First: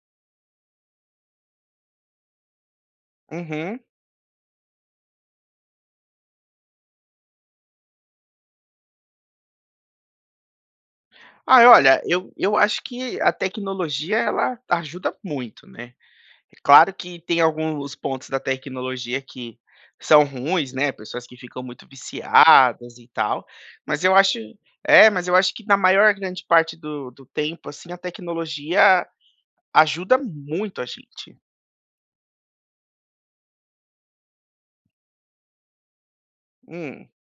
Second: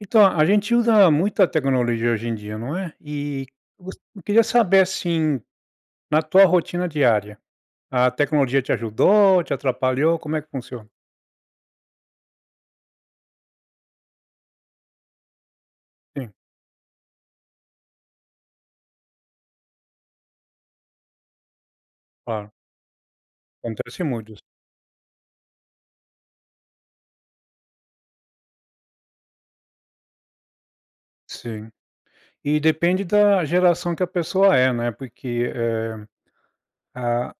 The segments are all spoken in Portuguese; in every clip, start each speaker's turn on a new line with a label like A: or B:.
A: Então, a gente usa muita tecnologia hoje em dia, não é. E
B: Uhum.
A: voc eu queria saber, assim, na tua rotina diária, a tecnologia te ajudou, te atrapalhou? Como é que funciona?
B: Ai olha, eu eu acho que a tecnologia ela ajuda muito, né
A: Sim.
B: É claro que tem alguns pontos da tecnologia que são ruins, né, pessoas que ficam muito
A: Claro.
B: viciadas, e tal, mas
A: Acontece
B: eu
A: muito
B: acho
A: isso.
B: é mas eu acho que na maior grande parte do do tempo, assim, a tecnologia ajuda muito a gente.
A: Sim, e depende da geração que a pessoa é, né. Porque, eh
B: Hum.
A: ah,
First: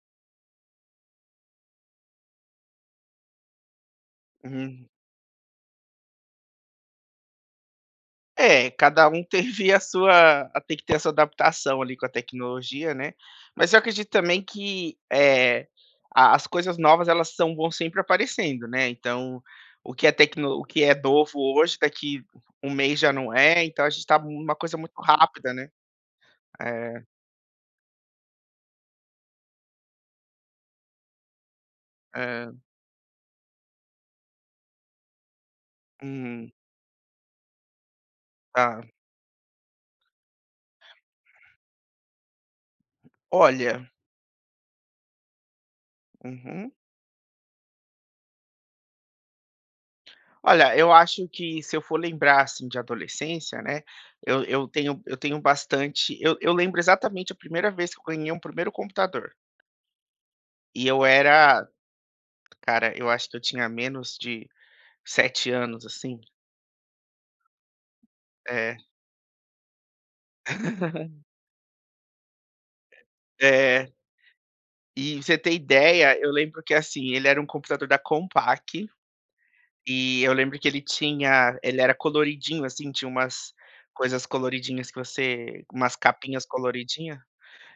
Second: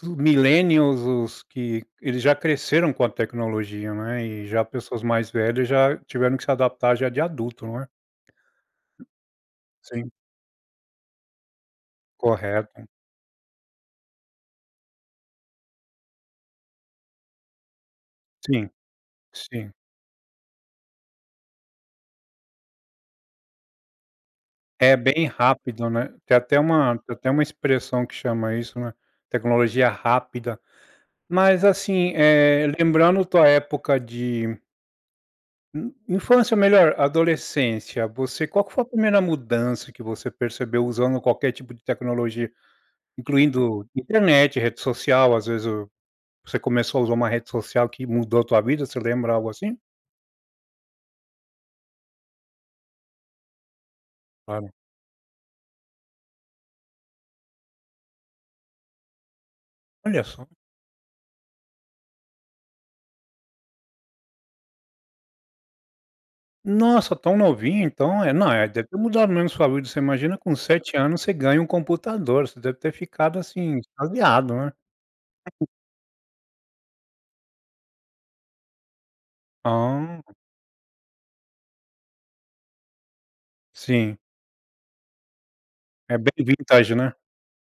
A: plu millennials os que eles já cresceram com a tecnologia, né. E já
B: Hum.
A: pessoas mais velhas já tiveram que se adaptar já de adulto não é?
B: É, cada um teve a
A: Sim.
B: sua tem que ter essa adaptação ali com a
A: Correto.
B: tecnologia, né. Mas eu acredito também que, eh, a as coisas novas elas são bom sempre aparecendo,
A: Sim,
B: né. Então,
A: sim.
B: o que é tecno o que é novo hoje daqui um mês já não é, então a gente tá numa coisa
A: É
B: muito
A: bem
B: rápida, né
A: rápido, né. Tem até uma
B: eh.
A: tem até uma expressão que chama isso, né. Tecnologia rápida. Mas assim,
B: Hã.
A: eh, lembrando tua época de in
B: Uhum.
A: infância melhor adolescência, você qual que foi a
B: Ah.
A: primeira mudança que você percebeu usando qualquer tipo de tecnologia?
B: Olha.
A: Incluindo internet, rede social, às vezes o você
B: Uhum.
A: começou a usar uma rede social que mudou a tua vida, você lembra algo assim?
B: Olha, eu acho que se eu for lembrar, assim, de adolescência, né, eu
A: Claro.
B: eu tenho eu tenho bastante eu eu lembro exatamente a primeira vez que eu ganhei um primeiro computador.
A: Olha só.
B: E eu era cara, eu acho que eu tinha menos de 7 anos, assim.
A: Nossa, tão novinho, então, é não, eh,
B: É.
A: deve ter mudado mesmo saúde, você imagina com 7 anos, você ganha um computador, você deve ter ficado, assim,
B: É.
A: extasiado, né.
B: E, você ter
A: [unintelligible]
B: ideia, eu lembro que assim, ele era um computador da Compaq,
A: Ah.
B: e eu lembro que ele tinha ele era coloridinho assim, tinha umas
A: Sim.
B: coisas coloridinhas que você umas
A: É bem
B: capinhas
A: vintage, né,
B: coloridinha,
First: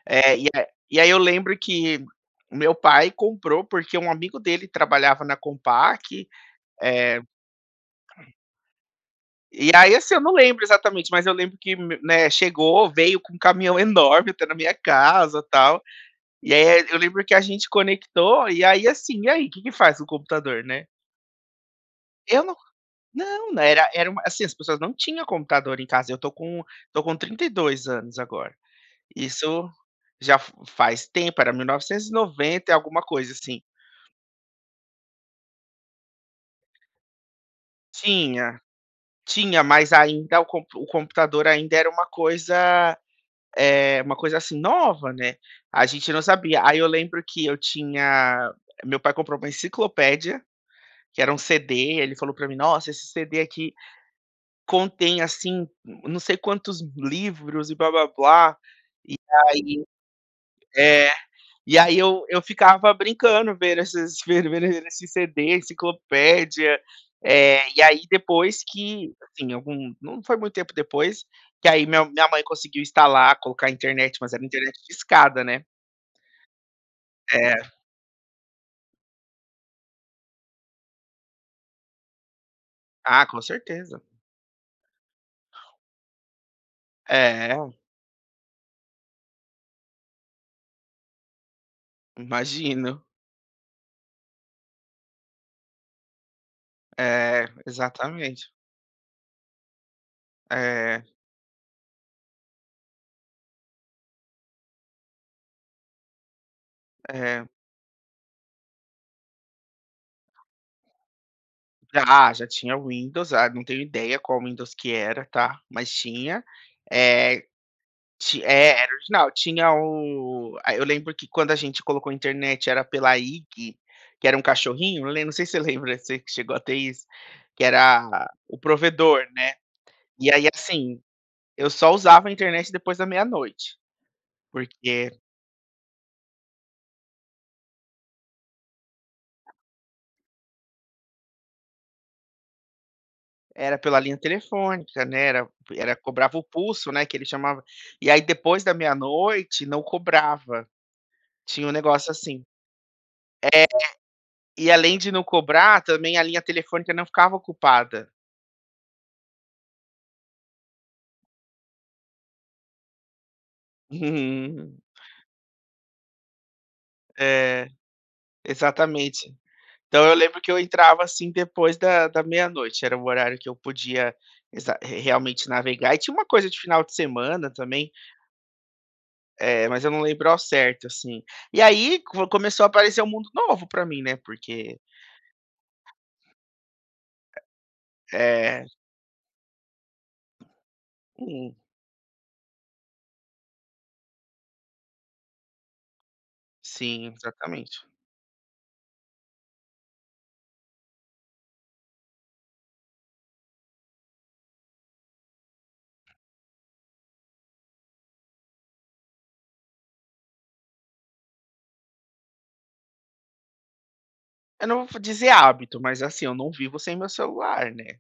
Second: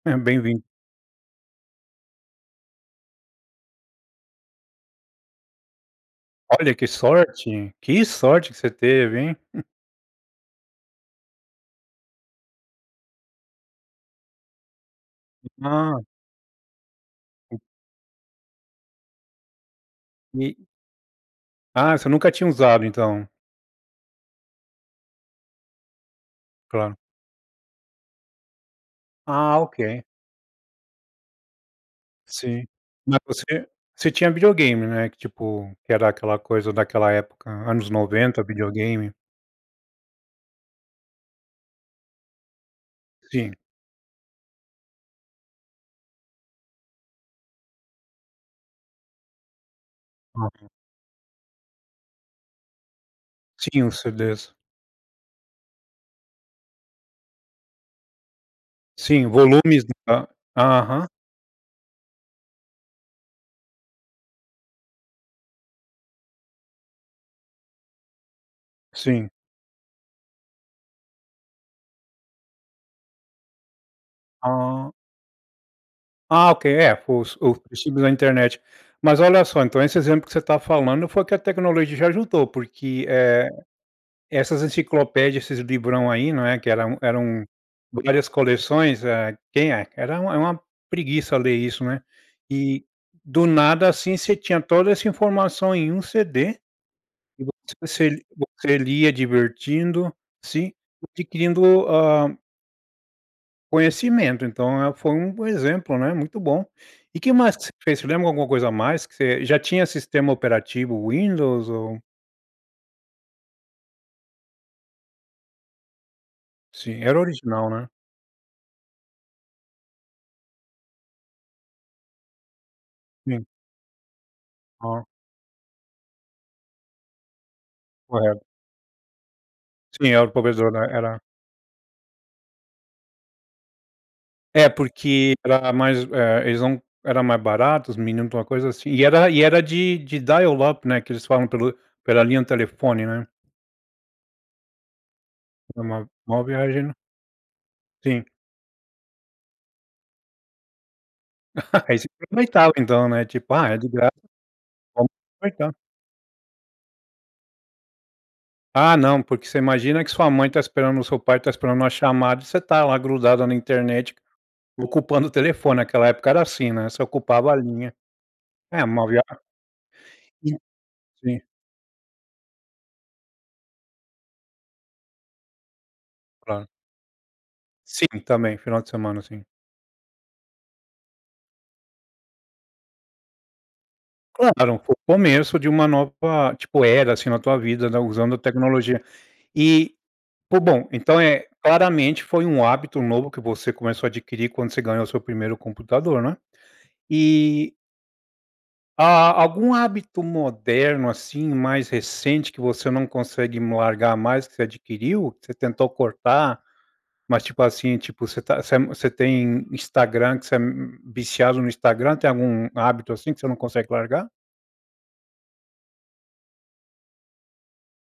A: é
B: eh,
A: bem vintage.
B: e aí eu lembro que o meu pai comprou, porque um amigo dele trabalhava na Compaq,
A: Olha, que
B: eh
A: sorte, que sorte que você teve, hein?
B: e aí, assim, eu não lembro exatamente, mas eu lembro que, né, chegou, veio com um caminhão enorme até na minha casa tal,
A: Ha.
B: e aí eu lembro que a
A: O
B: gente conectou e aí, assim: "E aí, que que faz o
A: E
B: computador?", né.
A: Ah, você nunca
B: Eu
A: tinha
B: não
A: usado, então.
B: não não era era uma assim, as pessoas não tinha computador em casa, eu estou com
A: Claro.
B: estou com 32 anos agora,
A: Ah,
B: isso
A: ok.
B: já fa faz tempo era mil novecentos e
A: Sim.
B: noventa e alguma
A: Mas
B: coisa, assim.
A: você você tinha videogame, né? Que tipo que era aquela coisa, daquela época anos 90,
B: Tinha,
A: videogame.
B: tinha, mas ainda o compu o computador ainda era uma coisa,
A: Sim.
B: eh, uma coisa, assim, nova, né, a gente não sabia. Aí eu lembro que eu tinha meu pai comprou uma enciclopédia,
A: Uhum.
B: que era um CD, ele falou pra mim: "Nossa, esse CD aqui
A: Sim, os CDs.
B: contém, assim, não sei quantos livros e blá blá blá.". E
A: Sim, volumes
B: aí
A: de hã, aham.
B: é, e aí eu eu ficava brincando, vendo esses vendo vendo esses CDs, enciclopédia, eh, e aí depois que,
A: Sim.
B: assim, algum não foi muito tempo depois, que aí meu minha mãe conseguiu instalar, colocar internet, mas era internet
A: Ah.
B: discada, né.
A: Ah, ok. É, os os
B: Eh.
A: [unintelligible] da internet. Mas, olha só, então esse exemplo que você tá falando foi o que a tecnologia já juntou, porque,
B: Ah,
A: eh,
B: com certeza.
A: essas enciclopédias, esses bibrão aí, não é, que eram eram
B: É.
A: várias coleções, eh, quem é era uma era uma preguiça ler isso, né. E,
B: Imagino.
A: do nada, assim ,você tinha toda essa informação em um CD,
B: É,
A: tipo você
B: exatamente.
A: você lia divertindo, sim
B: Eh.
A: adquirindo a conhecimento, então, é foi um exemplo, né, muito bom. E que
B: É.
A: mais que você fez? Você lembra alguma coisa a mais que você já tinha sistema operativo Windows? Ou
B: Já, já tinha o Windows, ah, não tenho ideia qual Windows que era, tá, mas tinha.
A: Sim, era
B: Eh,
A: original, né?
B: ti é, era original. Tinha o eh, eu lembro que quando a gente colocou internet, era pela
A: Sim
B: IG, que era um
A: Ah.
B: cachorrinho, eu lem não sei se você lembra, você que chegou a ter isso, que era
A: Correto.
B: o provedor, né.
A: Sim, era o
B: E aí
A: provedor, né,
B: assim,
A: era
B: eu só usava a internet depois da meia-noite,
A: É,
B: porque
A: porque, era mais, eh, eles não eram mais baratos, os minut para alguma coisa assim. E era e era de de dial up, né, que eles falam pelo pela linha de telefone, né.
B: Era pela linha telefônica, né, era era
A: Uma
B: cobrava o
A: uma viagem,
B: pulso,
A: né.
B: né, que ele chamava, e aí,
A: Sim.
B: depois da meia-noite, não cobrava, tinha um
A: Aí você
B: negócio assim.
A: aproveitava, então, né, tipo: "Ah, é de graça,
B: É. E
A: então
B: além
A: vou
B: de não
A: aproveitar".
B: cobrar, também, a linha telefônica não ficava ocupada.
A: Ah, não, porque você imagina que sua mãe está esperando o seu pai está esperando uma chamada e você está lá grudado na internet,
B: Uhum.
A: ocupando o telefone. Aquela época era assim, né. Você ocupava a
B: É,
A: linha. É uma
B: exatamente.
A: viagem.
B: Então eu lembro
A: E
B: que eu entrava assim
A: sim.
B: depois da da meia-noite, era um horário que eu podia exa re realmente navegar e tinha uma coisa de
A: Claro
B: final de semana também.
A: Sim, também, final de semana, sim.
B: É, mas eu não lembro ao certo, assim. E aí, com começou a aparecer o mundo novo pra mim, né, porque
A: Claro, foi o começo de uma nova, tipo, era, assim na tua vida, né, usando
B: É.
A: tecnologia. E pô bom, então, eh
B: Hum.
A: claramente foi um hábito novo, que você começou a adquirir, quando você ganhou o seu primeiro computador, né.
B: Sim,
A: E
B: exatamente.
A: A algum hábito moderno, assim, mais recente, que você não consegue largar mais, que você adquiriu? Que você tentou cortar, mas, tipo assim tipo, você tá você é mu você tem Instagram, que você é, hum, viciado no Instagram, tem algum hábito assim que você não consegue largar?
B: Eu não vou dizer hábito, mas, assim eu não vivo sem meu celular, né.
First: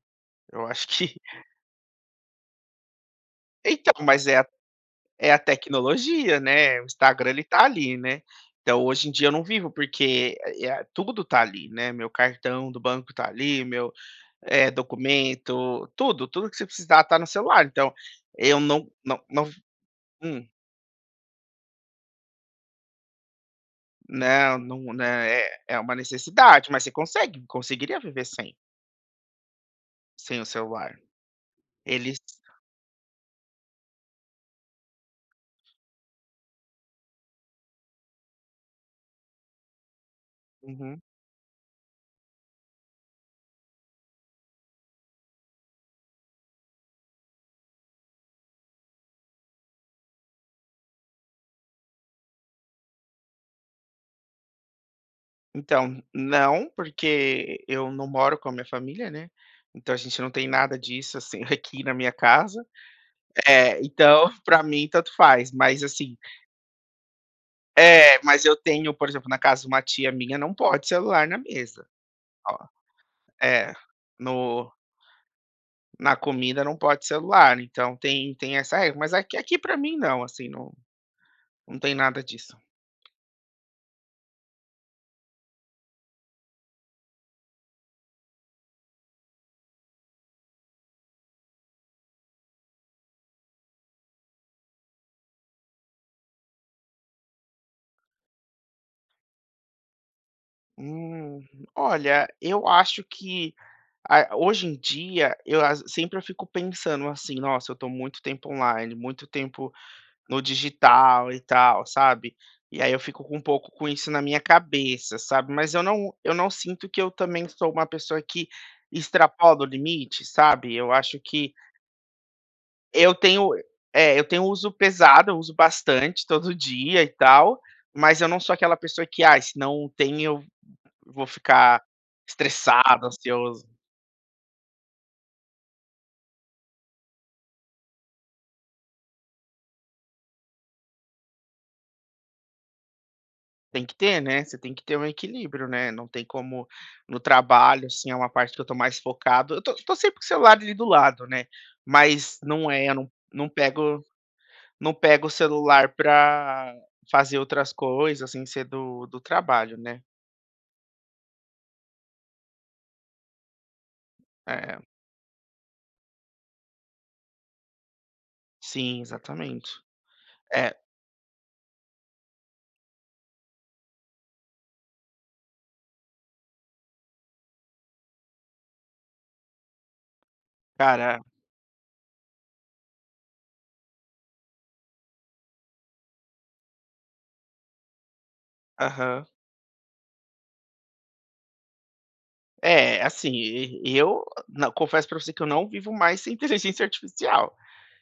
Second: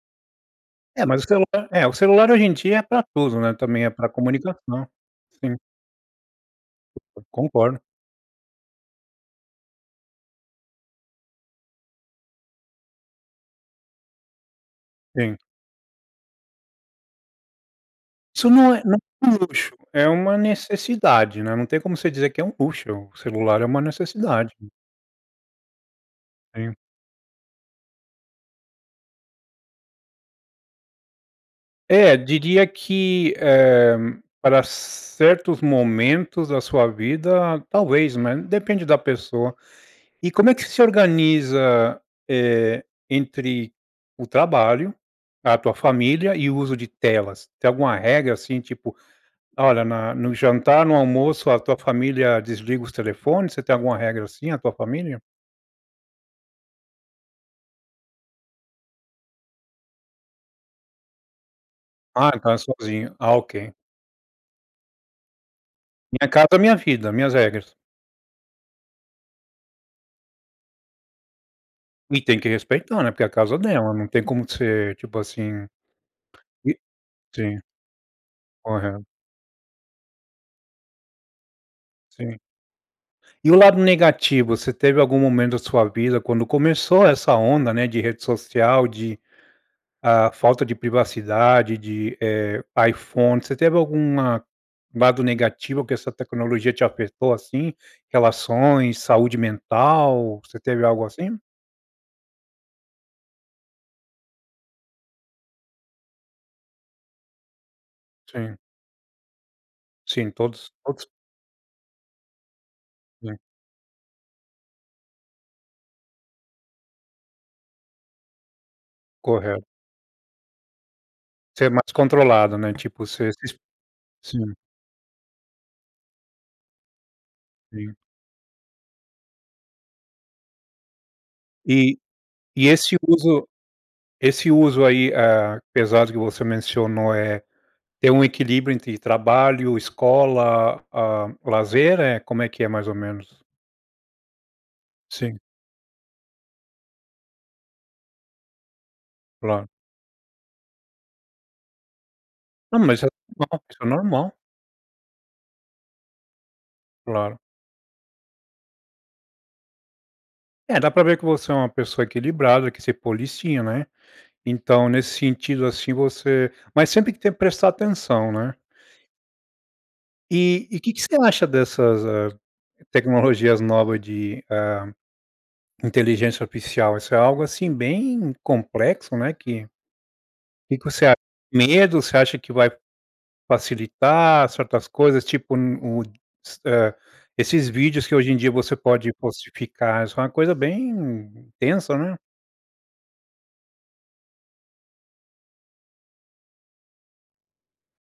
B: Eu acho que
A: É, mas o celular é, o celular hoje em dia é pra tudo, né, também, é
B: Então,
A: pra
B: mas é a
A: comunicação.
B: é a
A: Sim.
B: tecnologia, né. O
A: Co co
B: Instagram ele tá
A: concordo.
B: ali, né. Então, hoje em dia, eu não vivo, porque é a tudo tá ali, né. Meu cartão do banco tá ali, meu, eh,
A: Sim.
B: documento, tudo. Tudo que você precisar, está no celular. Então,
A: Isso
B: eu
A: não é
B: não
A: não
B: não
A: é um
B: não
A: luxo, é uma
B: hum.
A: necessidade, né, não tem como você dizer que é um luxo, o celular é uma necessidade.
B: Não, num né é é uma necessidade,
A: Sim.
B: mas você consegue conseguiria viver sem. Sem o celular. Eles
A: É,
B: s
A: diria que, eh, para certos momentos da sua vida, talvez, né, depende da pessoa. E como é que se
B: Uhum.
A: organiza, eh, entre o trabalho, a tua família e o uso de telas? Tem alguma regra assim, tipo, olha, no jantar, no almoço a tua família desliga os telefones? Você tem alguma regra assim, a tua família?
B: Então, não. Porque eu não moro com a minha família, né. Então a gente não tem nada disso, assim, aqui na minha
A: Ah, no caso,
B: casa.
A: sozinho. Ah, ok.
B: É, então para mim tanto faz, mas assim
A: Minha casa, minha vida. Minhas regras.
B: É, mas eu tenho, por exemplo, na casa de uma tia minha não pode celular na mesa.
A: E tem que
B: Oh.
A: respeitar, né. Porque a casa é
B: É,
A: dela, não tem como
B: no
A: ser tipo, assim.
B: na comida não
A: E
B: pode celular
A: sim.
B: então, tem tem, essa regra.
A: Correto.
B: Mas aqui aqui pra mim não, assim, não não tem nada
A: Sim.
B: disso.
A: E o lado negativo, você teve algum momento da sua vida quando começou essa onda, né, de rede social, de ah, falta de privacidade de eh, iPhone, você teve alguma lado negativo que essa tecnologia te apertou assim? Relações, saúde mental, você teve algo assim?
B: Hum. Olha, eu acho que a hoje em dia, eu as sempre eu fico pensando, assim: "Nossa, eu estou muito tempo
A: Sim.
B: online, muito tempo
A: Sim
B: no
A: todos todos
B: digital." E tal, sabe. E aí eu fico com
A: Sim.
B: um pouco com isso na minha cabeça, sabe. Mas eu não eu não sinto que eu também sou uma pessoa que extrapola
A: Correto.
B: o limite, sabe. Eu acho que
A: Você é mais controlado, né, tipo
B: eu
A: você
B: tenho
A: exp
B: é eu tenho
A: sim.
B: uso pesado, eu uso bastante todo dia, e tal,
A: Sim.
B: mas eu não sou aquela pessoa que: "Ai se não tem eu vou ficar
A: E, e esse
B: estressado,
A: uso
B: ansioso."
A: esse uso aí, eh, apesar do que você mencionou, eh, ter um equilíbrio entre trabalho, escola, ah, lazer, eh, como é que é, mais ou menos?
B: Tem que ter, né, você tem que ter
A: Sim.
B: equilíbrio, né. Não tem como no trabalho, assim, é uma parte que eu tô mais focado. Eu
A: Claro.
B: tô tô sempre com o celular ali do lado, né. Mas não
A: Não,
B: é eu
A: mas é
B: não
A: uma
B: não
A: coisa
B: pego
A: normal.
B: não pego o celular pra
A: Claro.
B: fazer outras coisas sem ser do do trabalho, né.
A: É, dá pra ver que você é uma pessoa equilibrada, que se policia, né.
B: É.
A: Então, nesse sentido, assim, você mas sempre que tem que prestar atenção, né.
B: Sim, exatamente.
A: E
B: É
A: e que que você acha dessas, ah, tecnologias novas de hã inteligência oficial? Isso é algo, assim, bem complexo, né, que o que que você acha,
B: Cara
A: medo? Você acha que vai facilitar certas coisas, tipo, n o s hã, esses vídeos que hoje em dia você pode
B: Aham.
A: postificar, isso é uma coisa bem intensa, né.
B: É, assim, e eu não, confesso pra você que eu não vivo mais sem inteligência artificial.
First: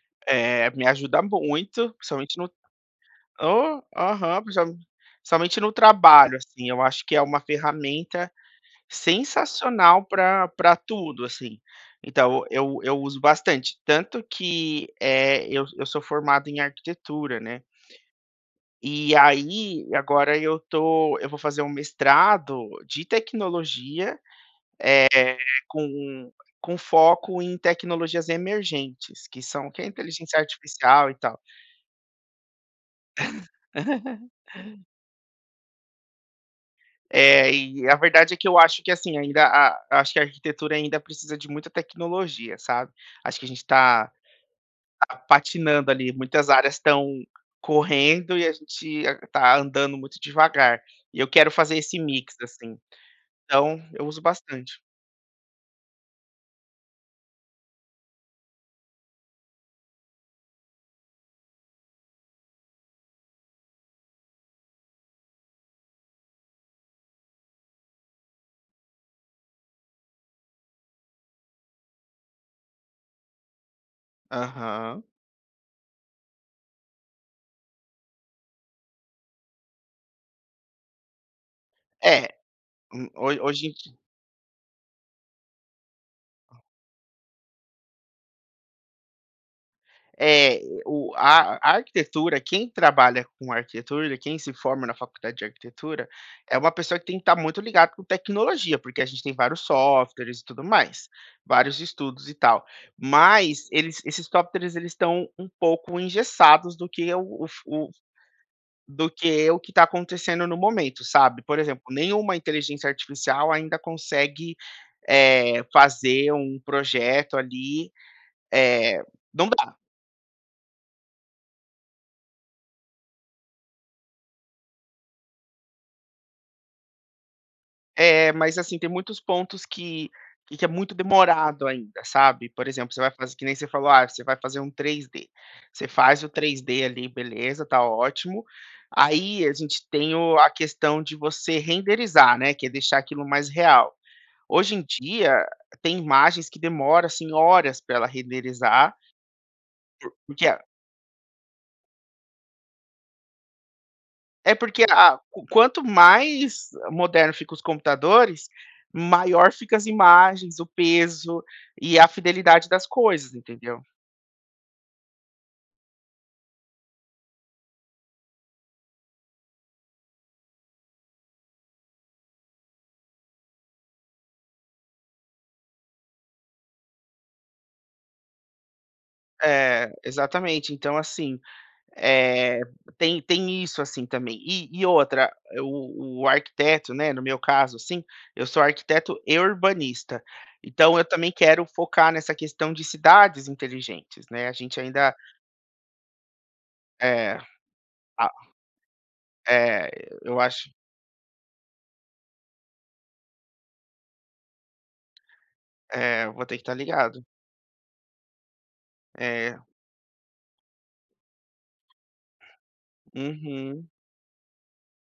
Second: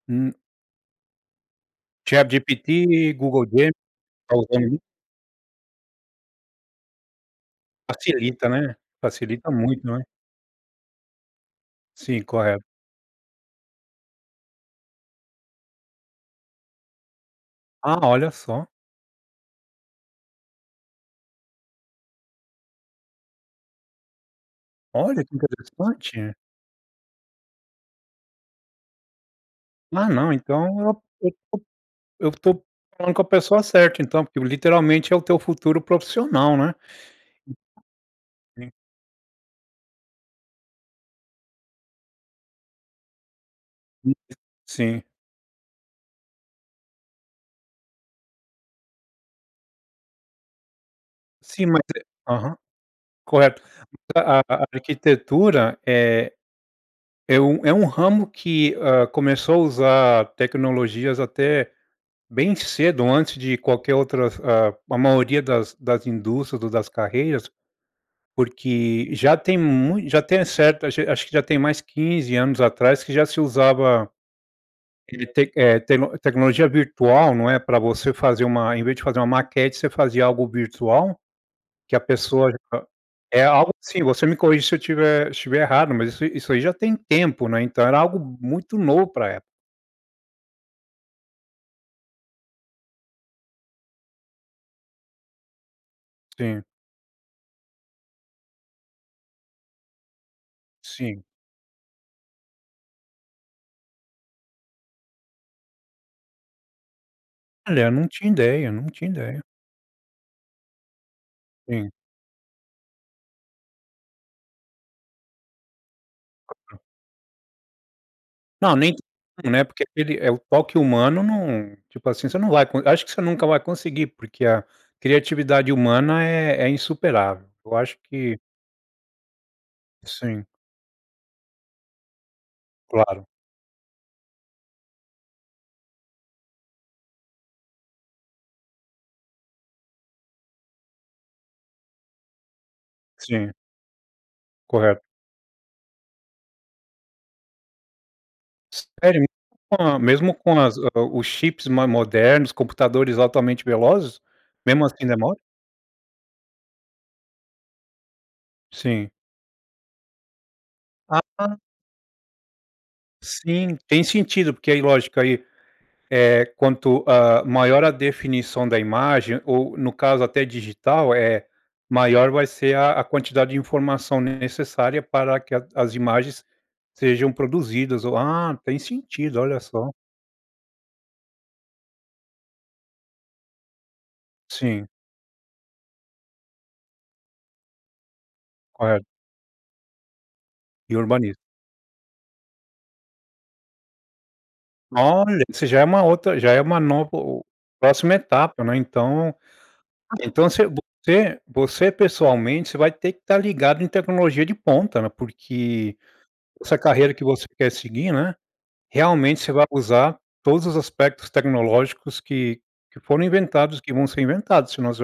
A: Hum.
B: Eh, me ajuda muito, principalmente no
A: ChatGPT, Google Gemini.
B: Oh,
A: Tá
B: aham,
A: usando
B: principalmen
A: muito?
B: principalmente no trabalho, assim, eu acho que é uma ferramenta
A: Facilita, né? Facilita muito, não
B: sensacional
A: é?
B: pra pra tudo, assim.
A: Sim,
B: Então,
A: correto.
B: eu eu uso bastante, tanto que, eh, eu eu sou formado em arquitetura, né.
A: Ah, olha só.
B: E aí, agora eu estou eu vou fazer um mestrado de tecnologia, eh,
A: Olha, que
B: com
A: interessante.
B: com foco em tecnologias emergentes, que são o que é
A: Ah não,
B: inteligência
A: então eu
B: artificial e
A: eu
B: tal.
A: estou eu estou falando com a pessoa certa então, porque o literalmente é o teu futuro profissional, né.
B: É, e a verdade é que eu
A: [unintelligible]
B: acho que, assim, ainda a acho que a arquitetura ainda precisa de muita tecnologia, sabe. Acho que a gente está
A: [unintelligible] Sim.
B: está patinando ali, muitas áreas estão correndo e a gente a está andando muito devagar. E eu quero
A: Sim,
B: fazer
A: mas
B: esse
A: é
B: mix,
A: Aham,
B: assim.
A: correto.
B: Então, eu uso
A: A a
B: bastante.
A: arquitetura é é um é um ramo que, hã, começou a usar tecnologias até bem cedo, antes de qualquer outras, ah, a maioria das das indústrias ou das carreiras. Porque já tem mui já tem certo, acho acho que já tem mais 15 anos atrás que já se usava,
B: Aham.
A: e tec, eh, teno tecnologia virtual, não é, pra você fazer uma em vez de fazer uma maquete, você fazia algo virtual, que a
B: É,
A: pessoa já a
B: hu ho
A: é
B: hoje em
A: algo
B: di
A: assim, você me corrige se eu estiver se eu estiver errado, mas isso isso aí já tem tempo, né. Então era algo muito novo pra época.
B: É, o a a arquitetura, quem trabalha com arquitetura, quem se forma na faculdade de arquitetura, é
A: Sim.
B: uma pessoa que tem que estar muito ligado com tecnologia, porque a gente tem vários softwares e tudo mais.
A: Sim.
B: Vários estudos e tal. Mas, eles esses softwares eles estão um pouco engessados do que é o fu
A: Olha.
B: o
A: Não tinha ideia, não
B: do
A: tinha ideia.
B: que o que está acontecendo no momento, sabe. Por exemplo,
A: Sim.
B: nenhuma inteligência artificial ainda consegue, eh, fazer um projeto, ali.
A: Não nem
B: Eh, não
A: [unintelligible] né,
B: dá.
A: porque aquele é o toque humano não, tipo assim, você não vai con acho que você nunca vai conseguir, porque a criatividade humana é é insuperável. Eu acho
B: É,
A: que
B: mas assim, tem muitos pontos que
A: Sim.
B: que é muito demorado ainda, sabe. Por exemplo, você vai
A: Claro.
B: fazer que nem você falou: "Ah, você vai fazer um 3D". Você faz o 3D ali, beleza, está ótimo. Aí, a gente tem o a questão de você renderizar, né, que é deixar aquilo mais
A: Sim.
B: real. Hoje em
A: Correto.
B: dia, tem imagens que demora, assim, horas pra ela renderizar.
A: Sério mesmo? [unintelligible] Com a
B: Por
A: mesmo
B: porque
A: com
B: a
A: as ah, os chips mais modernos, computadores altamente velozes,
B: É porque
A: mesmo assim
B: a
A: demora?
B: o quanto mais moderno fica os computadores,
A: Sim.
B: maior fica as imagens, o peso
A: Ah.
B: e a fidelidade das coisas,
A: Sim,
B: entendeu?
A: tem sentido, porque aí lógico, aí, eh, quanto, hã, maior a definição da imagem ou no caso até digital, eh, maior vai ser a a quantidade de informação necessária para que a as imagens sejam produzidas ou Ah, tem sentido, olha só.
B: É, exatamente. Então assim, eh, tem tem isso, assim, também. E e
A: Sim.
B: outra, o o arquiteto, né, no meu caso, assim, eu sou
A: Correto.
B: arquiteto e urbanista. Então
A: E
B: eu também
A: urbanismo.
B: quero focar nessa questão de cidades inteligentes, né, a gente ainda
A: Olha, isso já é uma outra já é uma nova
B: É.
A: o próxima
B: A
A: etapa, né. Então
B: É, eu
A: então voc
B: acho
A: você você pessoalmente, você vai ter que estar ligado em tecnologia de ponta, né. Porque,
B: É, eu vou ter que estar
A: essa carreira que
B: ligado.
A: você quer seguir, né, realmente você
B: É.
A: vai usar todos os aspectos tecnológicos que que foram inventados,
B: Uhum.
A: que vão ser inventados, se não você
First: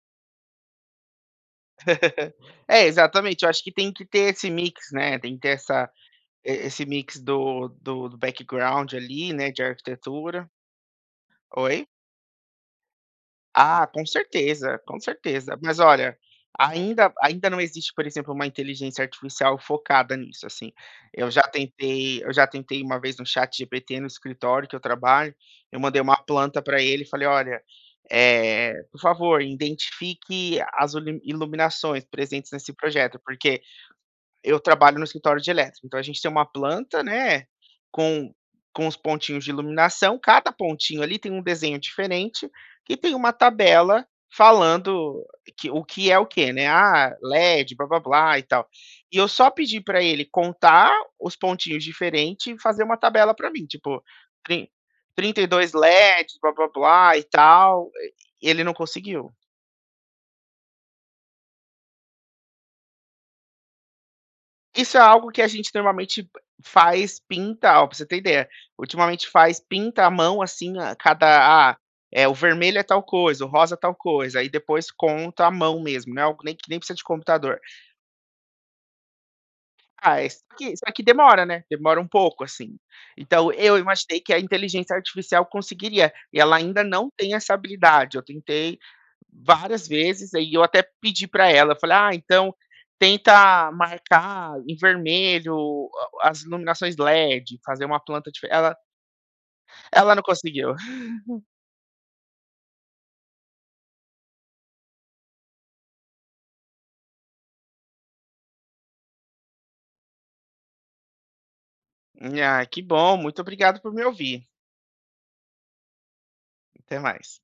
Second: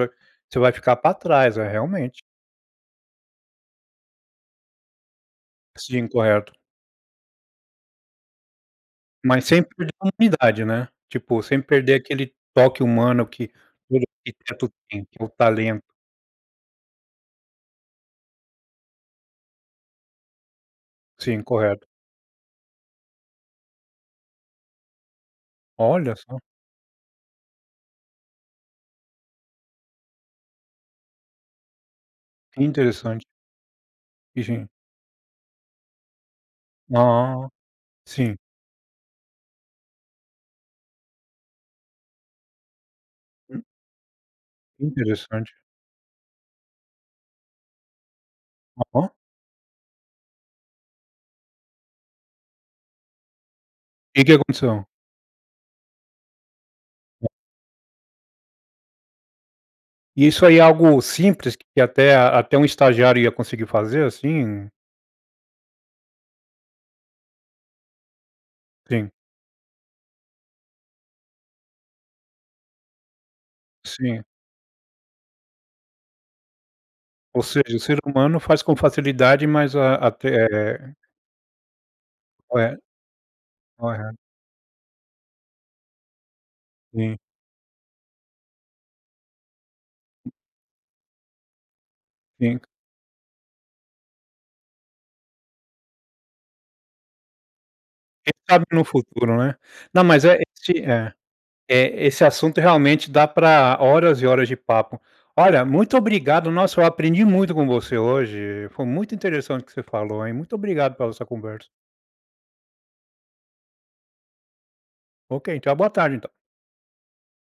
A: vai você ficar pra trás. É, realmente.
B: É, exatamente, eu acho que tem que ter esse mix, né. Tem que ter essa
A: Sim,
B: e
A: correto.
B: esse do do do background ali,
A: Mas
B: né, de
A: sem perder a
B: arquitetura.
A: humanidade, né? Tipo sem
B: Oi?
A: perder aquele toque humano que
B: Ah,
A: todo
B: com
A: arquiteto
B: certeza, com
A: tem, que é o
B: certeza. Mas
A: talento.
B: olha, ainda ainda não existe, por exemplo, uma inteligência artificial focada nisso, assim. Eu
A: Sim,
B: já
A: correto.
B: tentei eu já tentei uma vez no ChatGPT, no escritório que eu trabalho, eu mandei
A: Olha
B: uma
A: só.
B: planta pra ele e falei: "Olha, eh, por favor, identifique as ulimi iluminações presentes nesse projeto".
A: Interessante.
B: Porque
A: E
B: eu
A: gim
B: trabalho no escritório de elétrica, então a gente tem uma planta, né,
A: Ah.
B: com
A: Sim.
B: com os pontinhos de iluminação, cada pontinho ali tem um desenho diferente, e tem uma tabela falando
A: Interessante.
B: que o que é o quê, né. Ah, LED blá-blá-blá e tal.
A: Ó.
B: E eu só pedi pra ele contar os pontinhos diferente e fazer uma tabela pra mim, tipo,
A: Que que
B: trin
A: aconteceu?
B: trinta e dois LEDs blá-blá-blá e tal. E ele não conseguiu.
A: E isso aí é algo simples, que até a até um estagiário ia conseguir fazer, assim?
B: Isso é algo que a gente normalmente p faz, pinta. Ó, pra você ter ideia,
A: Sim.
B: ultimamente faz pinta a mão, assim, a cada ah, é o vermelho é tal coisa, o rosa é tal
A: Sim.
B: coisa, aí depois conta, a mão mesmo, né, algo que nem que nem precisa de
A: Ou
B: computador.
A: seja, o ser humano faz com facilidade, mas a
B: Ah, esse que só
A: até
B: que demora, né. Demora um pouco, assim.
A: Correto.
B: Então, eu
A: Correto.
B: imaginei que a inteligência artificial conseguiria, e ela ainda não
A: Sim.
B: tem essa habilidade. Eu tentei várias vezes, aí eu até pedi pra ela, eu falei: "Ah, então
A: Sim.
B: tenta marcar em vermelho o a as iluminações LED, fazer uma planta
A: Quem
B: dife",
A: sabe
B: ela
A: no futuro, né? Não,
B: ela não
A: mas é
B: conseguiu.
A: esse é. Eh, assunto realmente dá pra horas e horas de papo. Olha, muito obrigado. Nossa, eu aprendi muito com você hoje, foi muito interessante o que você falou hein, muito obrigado por essa conversa.
B: Ai que bom, muito obrigado por me ouvir.
A: Ok, tenha uma boa tarde, então.
B: Até mais.